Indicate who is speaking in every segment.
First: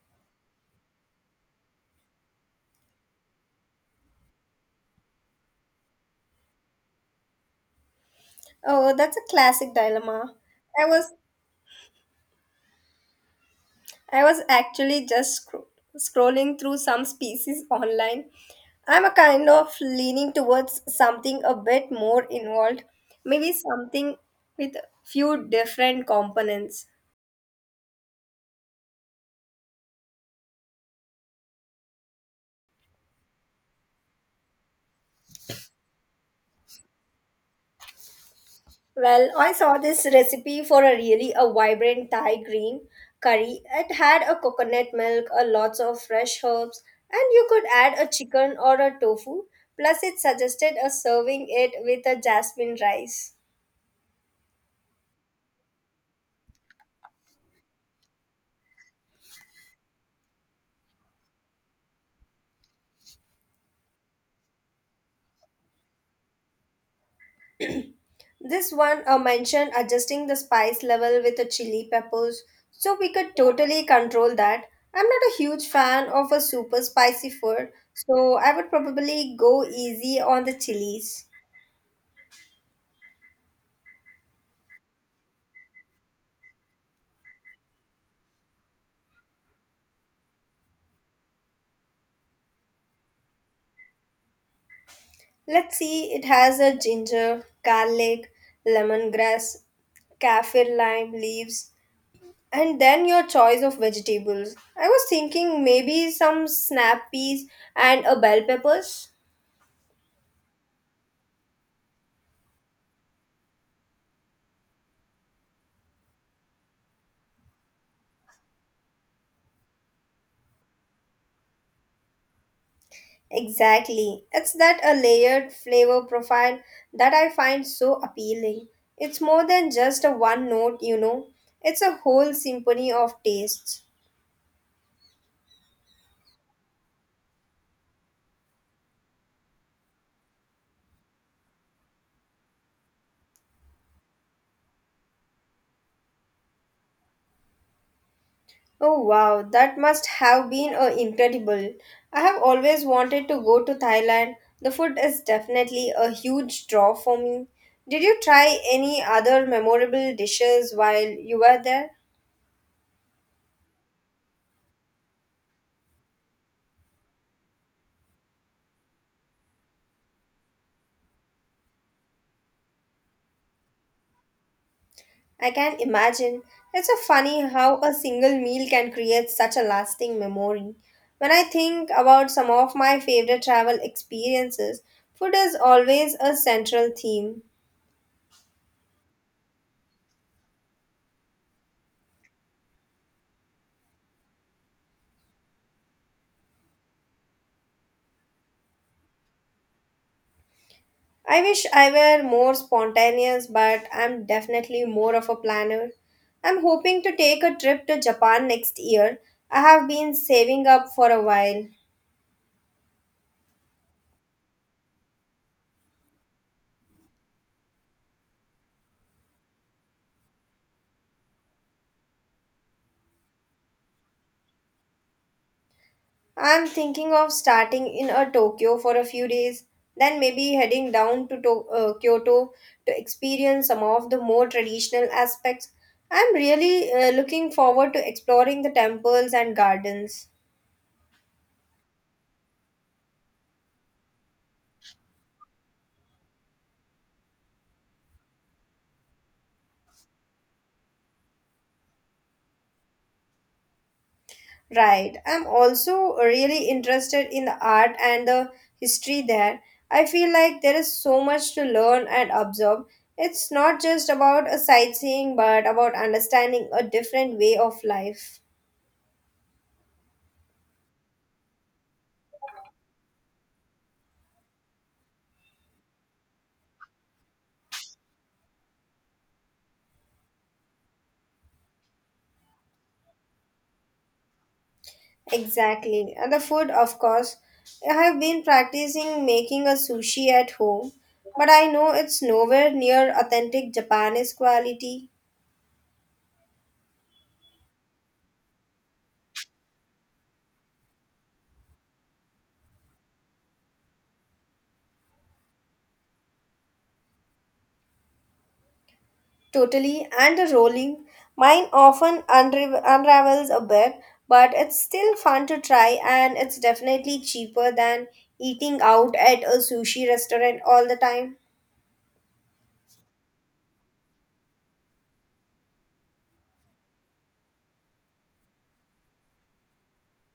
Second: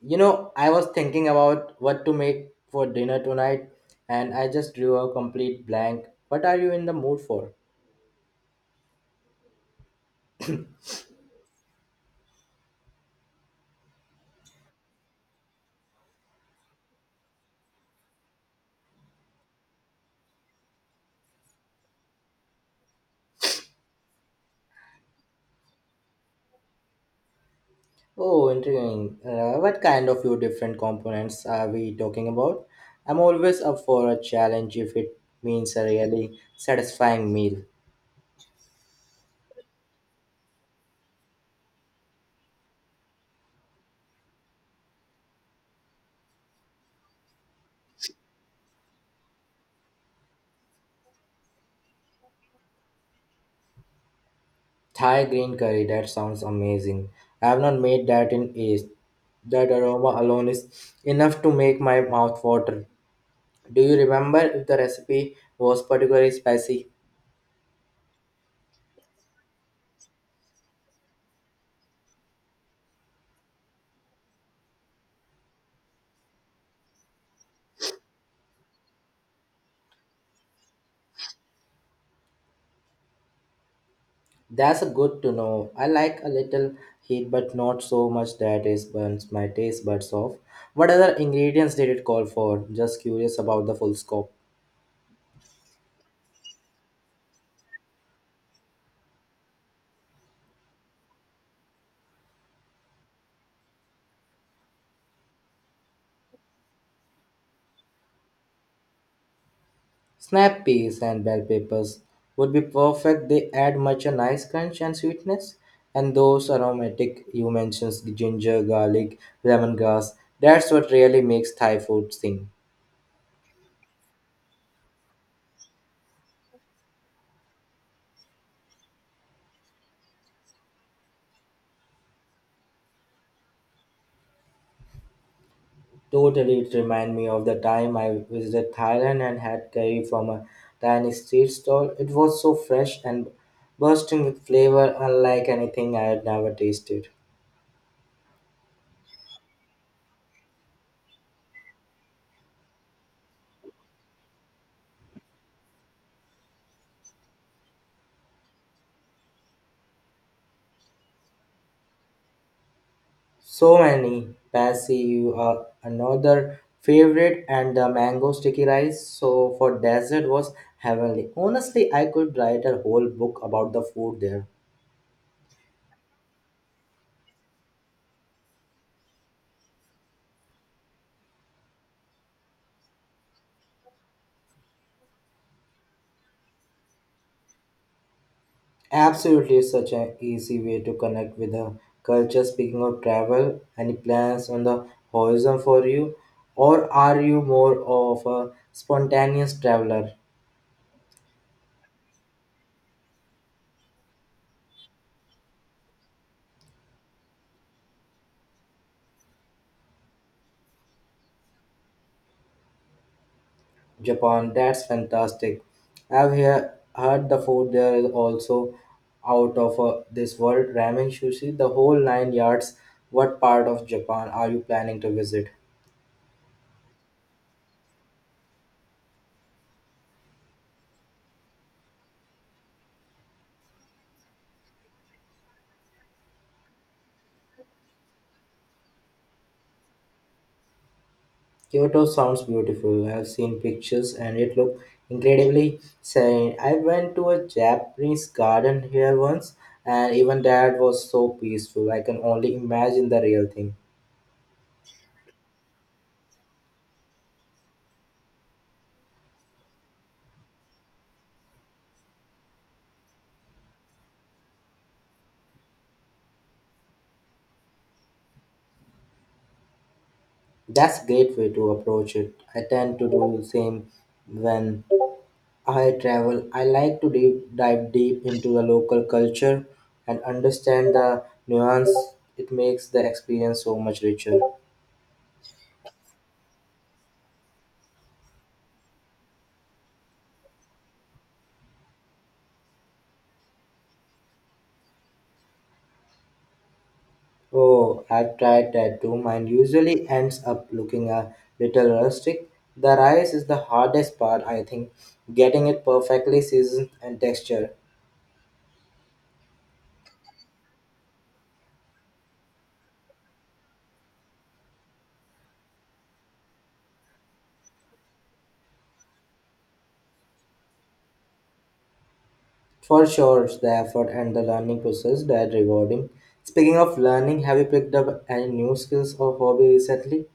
Speaker 1: You know, I was thinking about what to make for dinner tonight, and I just drew a complete blank. What are you in the mood for?
Speaker 2: Oh, that's a classic dilemma. I was I was actually just scrolling through some species online. I'm a kind of leaning towards something a bit more involved, maybe something with few different components.
Speaker 1: Oh, intriguing. What kind of few different components are we talking about? I'm always up for a challenge if it means a really satisfying meal.
Speaker 2: Well, I saw this recipe for a really a vibrant Thai green curry. It had a coconut milk, a lots of fresh herbs, and you could add a chicken or a tofu. Plus, it suggested a serving it with a jasmine rice.
Speaker 1: Thai green curry, that sounds amazing. I have not made that in ages. That aroma alone is enough to make my mouth water. Do you remember if the recipe was particularly spicy?
Speaker 2: This one mentioned adjusting the spice level with the chili peppers, so we could totally control that. I'm not a huge fan of a super spicy food, so I would probably go easy on the chilies.
Speaker 1: That's a good to know. I like a little heat, but not so much that it burns my taste buds off. What other ingredients did it call for? Just curious about the full scope.
Speaker 2: Let's see, it has a ginger, garlic, lemongrass, kaffir lime leaves, and then your choice of vegetables. I was thinking maybe some snap peas and a bell peppers.
Speaker 1: Snap peas and bell peppers would be perfect. They add much a nice crunch and sweetness. And those aromatic you mentioned, ginger, garlic, lemongrass. That's what really makes Thai food sing.
Speaker 2: Exactly. It's that a layered flavor profile that I find so appealing. It's more than just a one note, you know. It's a whole symphony of tastes.
Speaker 1: Totally, it reminded me of the time I visited Thailand and had curry from a tiny street stall. It was so fresh and bursting with flavor, unlike anything I had never tasted.
Speaker 2: Oh wow, that must have been incredible. I have always wanted to go to Thailand. The food is definitely a huge draw for me. Did you try any other memorable dishes while you were there?
Speaker 1: So many Pasi, you are another favorite, and the mango sticky rice. So for dessert was heavenly. Honestly, I could write a whole book about the food there.
Speaker 2: I can imagine. It's so funny how a single meal can create such a lasting memory. When I think about some of my favorite travel experiences, food is always a central theme.
Speaker 1: Absolutely, such an easy way to connect with the culture. Speaking of travel, any plans on the horizon for you? Or are you more of a spontaneous traveler?
Speaker 2: I wish I were more spontaneous, but I'm definitely more of a planner. I'm hoping to take a trip to Japan next year. I have been saving up for a while.
Speaker 1: Japan, that's fantastic. I've heard the food there is also out of this world. Ramen, sushi, the whole nine yards. What part of Japan are you planning to visit?
Speaker 2: I'm thinking of starting in a Tokyo for a few days, then maybe heading down to Kyoto to experience some of the more traditional aspects. I'm really looking forward to exploring the temples and gardens.
Speaker 1: Kyoto sounds beautiful. I've seen pictures and it looked incredibly serene. I went to a Japanese garden here once and even that was so peaceful. I can only imagine the real thing.
Speaker 2: Right. I'm also really interested in the art and the history there. I feel like there is so much to learn and observe. It's not just about a sightseeing, but about understanding a different way of life.
Speaker 1: That's a great way to approach it. I tend to do the same when I travel. I like to dive deep into the local culture and understand the nuance. It makes the experience so much richer.
Speaker 2: Exactly. And the food, of course. I have been practicing making a sushi at home, but I know it's nowhere near authentic Japanese quality.
Speaker 1: Oh, I've tried that too. Mine usually ends up looking a little rustic. The rice is the hardest part, I think, getting it perfectly seasoned and textured.
Speaker 2: Totally, and the rolling. Mine often unravels a bit, but it's still fun to try, and it's definitely cheaper than eating out at a sushi restaurant all the time.
Speaker 1: For sure, it's the effort and the learning process that rewarding. Speaking of learning, have you picked up any new skills or hobby recently?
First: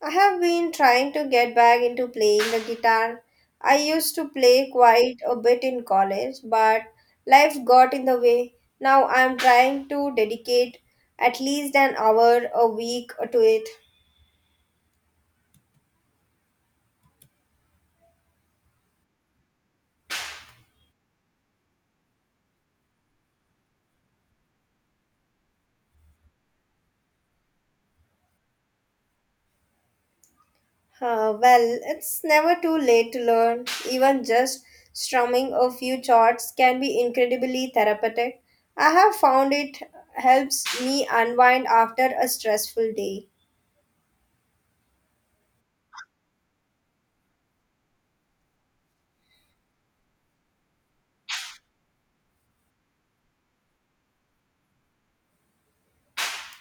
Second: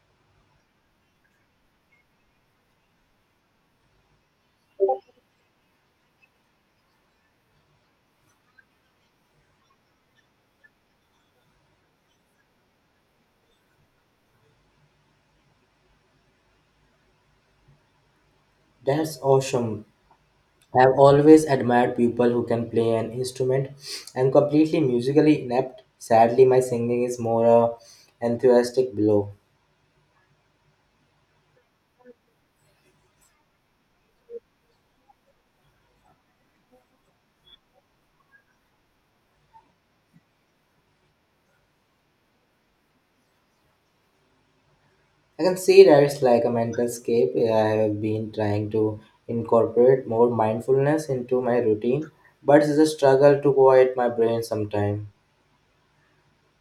Speaker 2: I have been trying to get back into playing the guitar. I used to play quite a bit in college, but life got in the way. Now I'm trying to dedicate at least an hour a week to it.
Speaker 1: That's awesome. I've always admired people who can play an instrument. I'm completely musically inept. Sadly, my singing is more a enthusiastic blow.
Speaker 2: Well, it's never too late to learn. Even just strumming a few chords can be incredibly therapeutic. I have found it helps me unwind after a stressful day.
Speaker 1: I can see that it's like a mental escape. I have been trying to incorporate more mindfulness into my routine, but it's a struggle to quiet my brain sometimes.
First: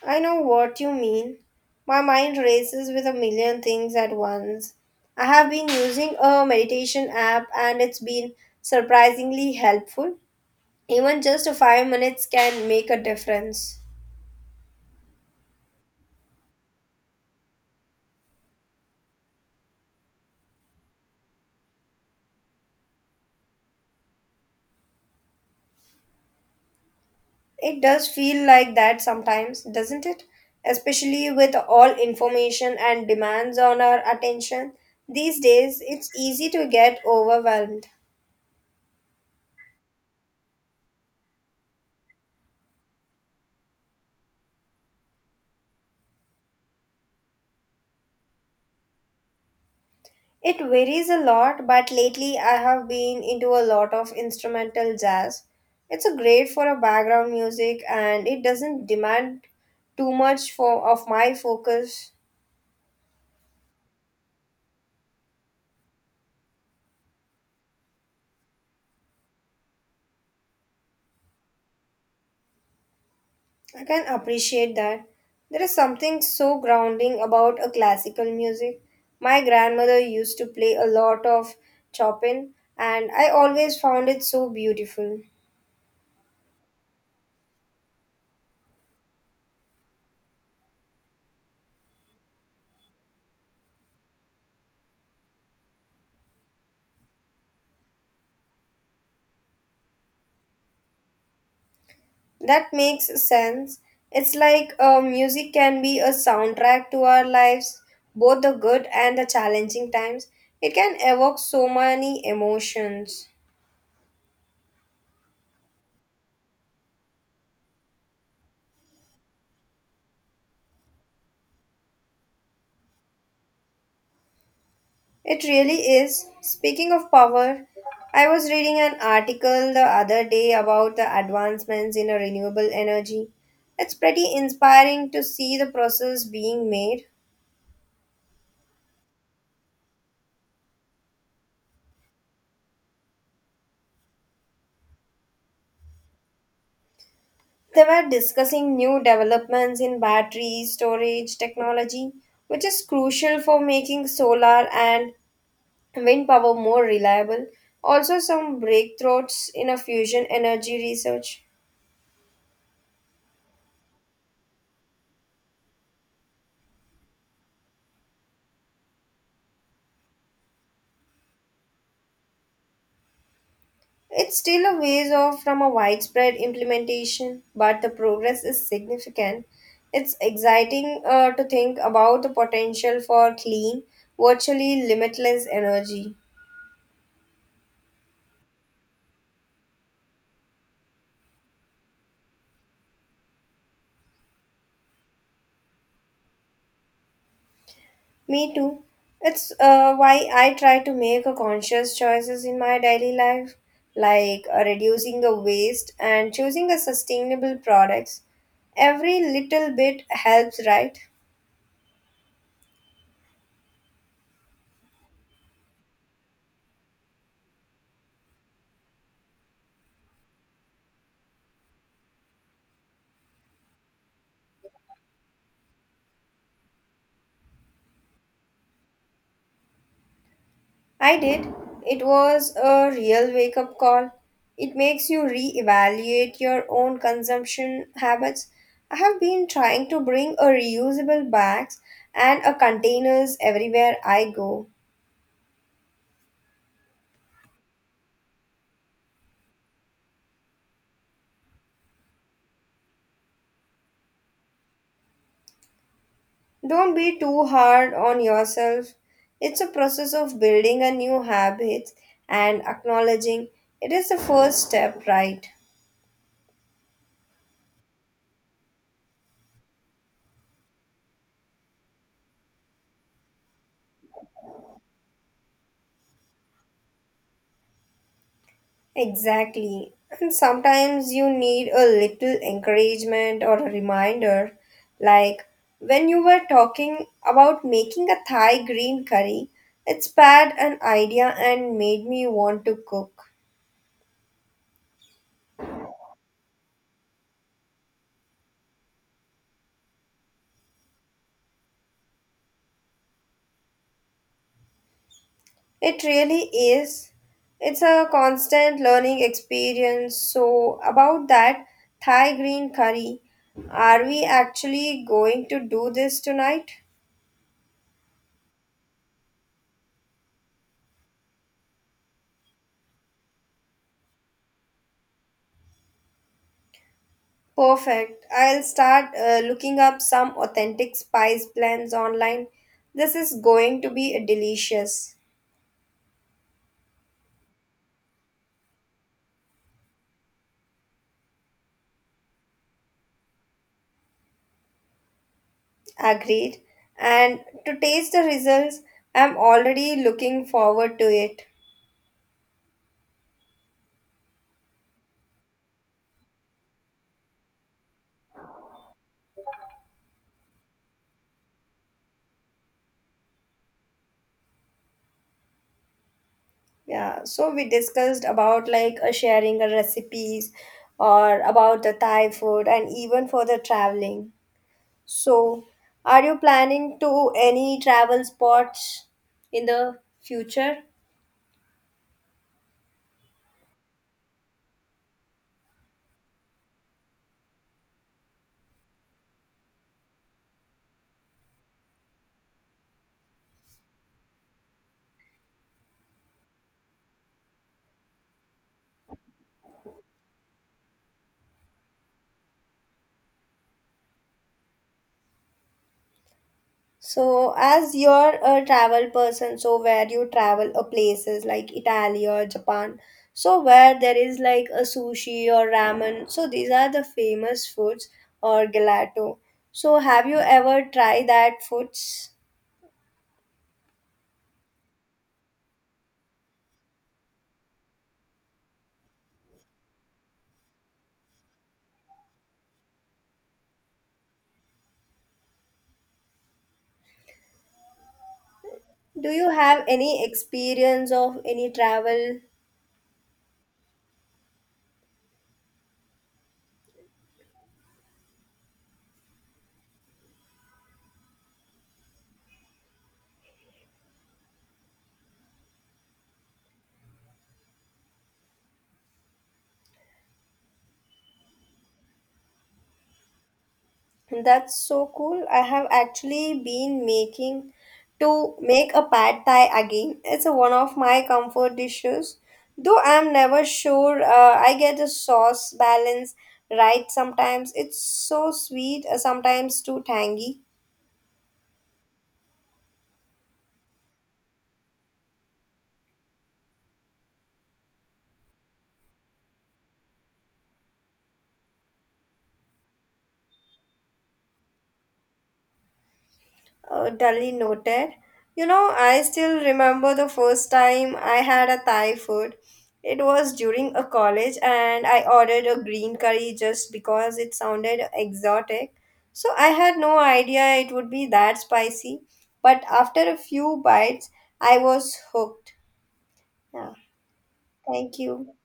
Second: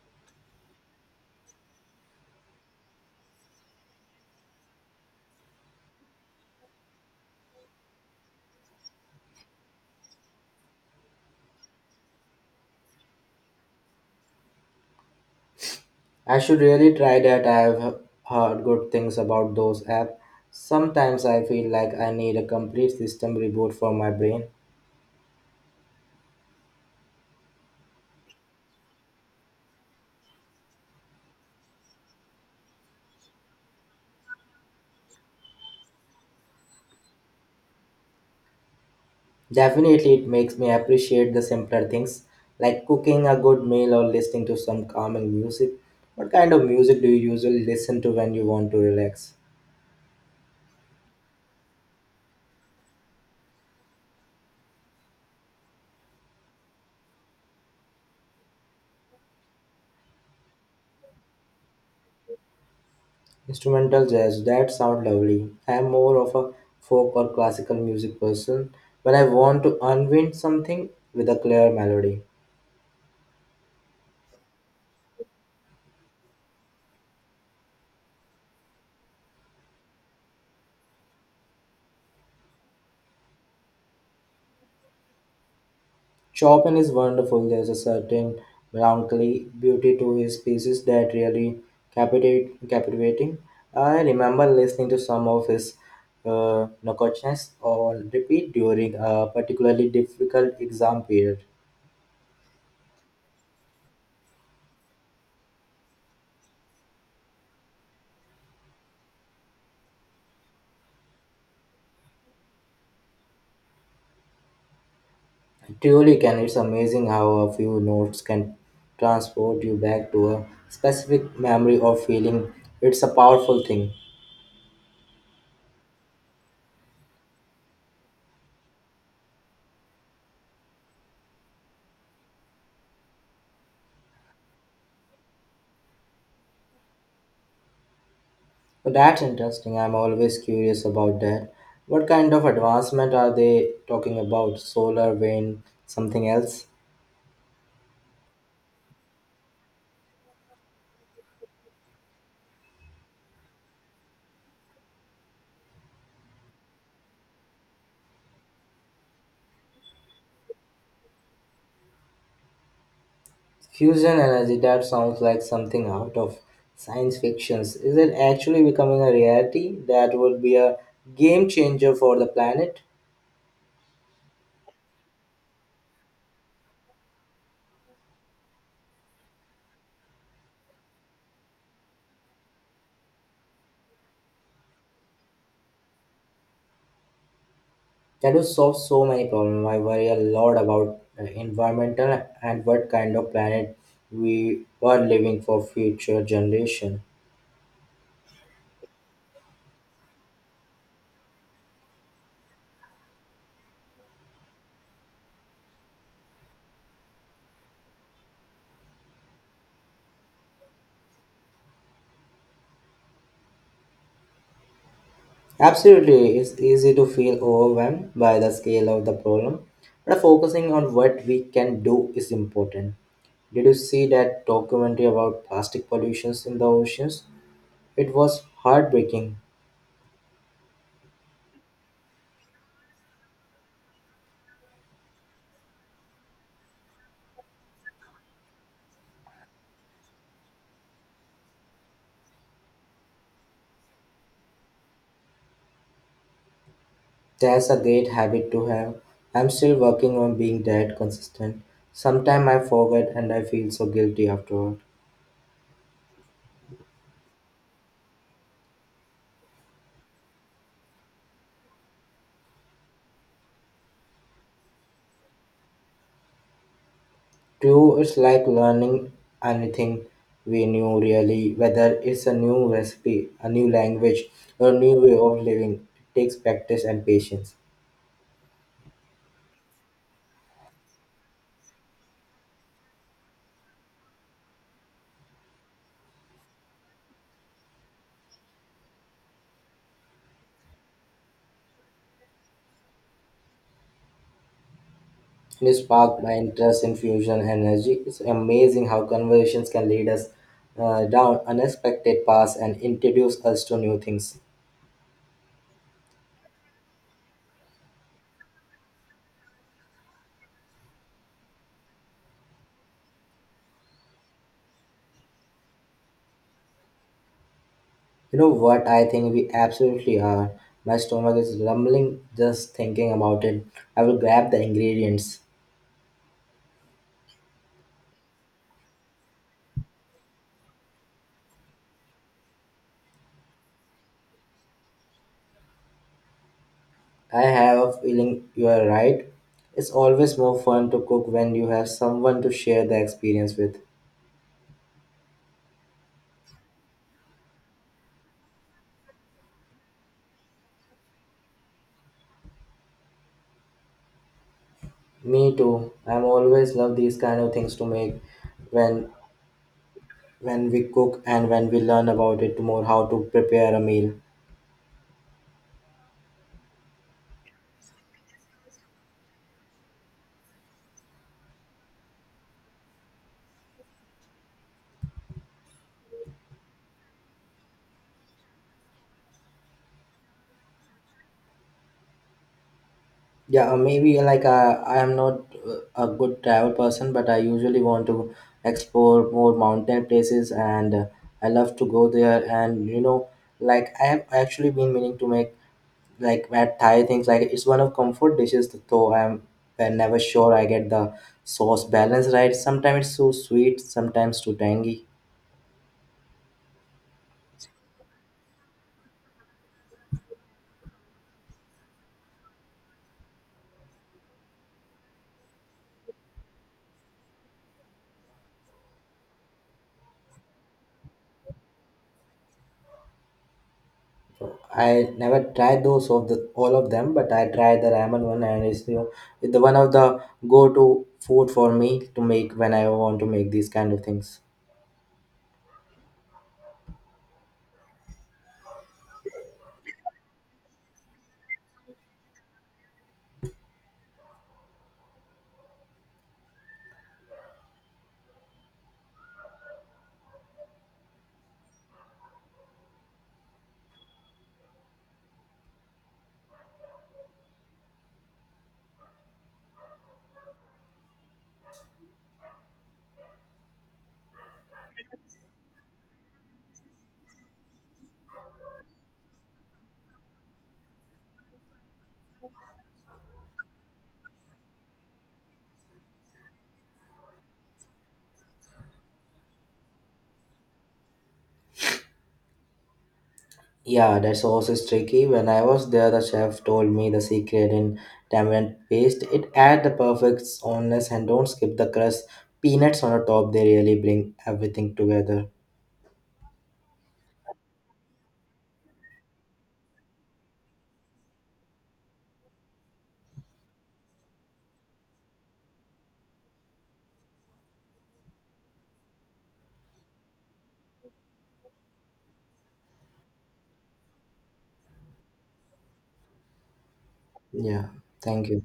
Speaker 2: I know what you mean. My mind races with a million things at once. I have been using a meditation app and it's been surprisingly helpful. Even just 5 minutes can make a difference.
Speaker 1: I should really try that. I have heard good things about those apps. Sometimes I feel like I need a complete system reboot for my brain.
Speaker 2: It does feel like that sometimes, doesn't it? Especially with all information and demands on our attention. These days, it's easy to get overwhelmed.
Speaker 1: Definitely, it makes me appreciate the simpler things like cooking a good meal or listening to some calming music. What kind of music do you usually listen to when you want to relax?
Speaker 2: It varies a lot, but lately I have been into a lot of instrumental jazz. It's a great for a background music and it doesn't demand too much for of my focus.
Speaker 1: Instrumental jazz, that sounds lovely. I'm more of a folk or classical music person when I want to unwind something with a clear melody.
Speaker 2: I can appreciate that. There is something so grounding about a classical music. My grandmother used to play a lot of Chopin and I always found it so beautiful.
Speaker 1: Chopin is wonderful. There's a certain melancholy beauty to his pieces that really captivating. I remember listening to some of his Nocochnes on repeat during a particularly difficult exam period.
Speaker 2: That makes sense. It's like music can be a soundtrack to our lives, both the good and the challenging times. It can evoke so many emotions.
Speaker 1: Truly can. It's amazing how a few notes can transport you back to a specific memory or feeling. It's a powerful thing.
Speaker 2: It really is. Speaking of power, I was reading an article the other day about the advancements in a renewable energy. It's pretty inspiring to see the process being made.
Speaker 1: But that's interesting. I'm always curious about that. What kind of advancement are they talking about? Solar, wind, something else?
Speaker 2: They were discussing new developments in battery storage technology, which is crucial for making solar and wind power more reliable. Also, some breakthroughs in a fusion energy research.
Speaker 1: Fusion energy, that sounds like something out of science fiction. Is it actually becoming a reality? That would be a game changer for the planet.
Speaker 2: It's still a ways off from a widespread implementation, but the progress is significant. It's exciting to think about the potential for clean, virtually limitless energy.
Speaker 1: That will solve so many problems. I worry a lot about environmental and what kind of planet we are living for future generation.
Speaker 2: Me too. It's why I try to make a conscious choices in my daily life, like reducing the waste and choosing a sustainable products. Every little bit helps, right?
Speaker 1: Absolutely, it's easy to feel overwhelmed by the scale of the problem, but focusing on what we can do is important. Did you see that documentary about plastic pollutions in the oceans? It was heartbreaking.
Speaker 2: I did. It was a real wake up call. It makes you reevaluate your own consumption habits. I have been trying to bring a reusable bags and a containers everywhere I go.
Speaker 1: That's a great habit to have. I'm still working on being that consistent. Sometimes I forget and I feel so guilty afterward.
Speaker 2: Don't be too hard on yourself. It's a process of building a new habit and acknowledging it is the first step, right?
Speaker 1: Too, it's like learning anything we new really, whether it's a new recipe, a new language, or a new way of living. It takes practice and patience.
Speaker 2: Exactly. And sometimes you need a little encouragement or a reminder. Like when you were talking about making a Thai green curry, it sparked an idea and made me want to cook.
Speaker 1: It sparked my interest in fusion energy. It's amazing how conversations can lead us down unexpected paths and introduce us to new things.
Speaker 2: It really is. It's a constant learning experience. So, about that Thai green curry, are we actually going to do this tonight?
Speaker 1: You know what? I think we absolutely are. My stomach is rumbling just thinking about it. I will grab the ingredients.
Speaker 2: Perfect. I'll start looking up some authentic spice blends online. This is going to be delicious.
Speaker 1: I have a feeling you are right. It's always more fun to cook when you have someone to share the experience with.
Speaker 2: Agreed. And to taste the results, I'm already looking forward to it.
Speaker 1: Me too. I'm always love these kind of things to make when we cook and when we learn about it more how to prepare a meal.
Speaker 2: Yeah, so we discussed about like sharing recipes or about the Thai food and even for the traveling. So, are you planning to any travel spots in the future?
Speaker 1: Yeah maybe like I am not a good travel person but I usually want to explore more mountain places and I love to go there and you know like I have actually been meaning to make like at Thai things like it's one of comfort dishes though I'm never sure I get the sauce balance right. Sometimes it's so sweet, sometimes too tangy.
Speaker 2: So, as you're a travel person, so where you travel a places like Italy or Japan, so where there is like a sushi or ramen, so these are the famous foods or gelato. So, have you ever tried that foods?
Speaker 1: I never tried those of the all of them, but I tried the ramen one, and it's the one of the go-to food for me to make when I want to make these kind of things.
Speaker 2: Do you have any experience of any travel? That's so cool. I have actually been making to make a pad thai again. It's a, one of my comfort dishes. Though I'm never sure I get the sauce balance right sometimes. It's so sweet, sometimes too tangy.
Speaker 1: Yeah, that sauce is tricky. When I was there, the chef told me the secret in tamarind paste. It add the perfect sourness and don't skip the crust. Peanuts on the top, they really bring everything together.
Speaker 2: Duly noted. You know, I still remember the first time I had a Thai food. It was during a college, and I ordered a green curry just because it sounded exotic. So I had no idea it would be that spicy. But after a few bites, I was hooked. Yeah,
Speaker 1: Yeah,
Speaker 2: thank
Speaker 1: thank
Speaker 2: you.
Speaker 1: you.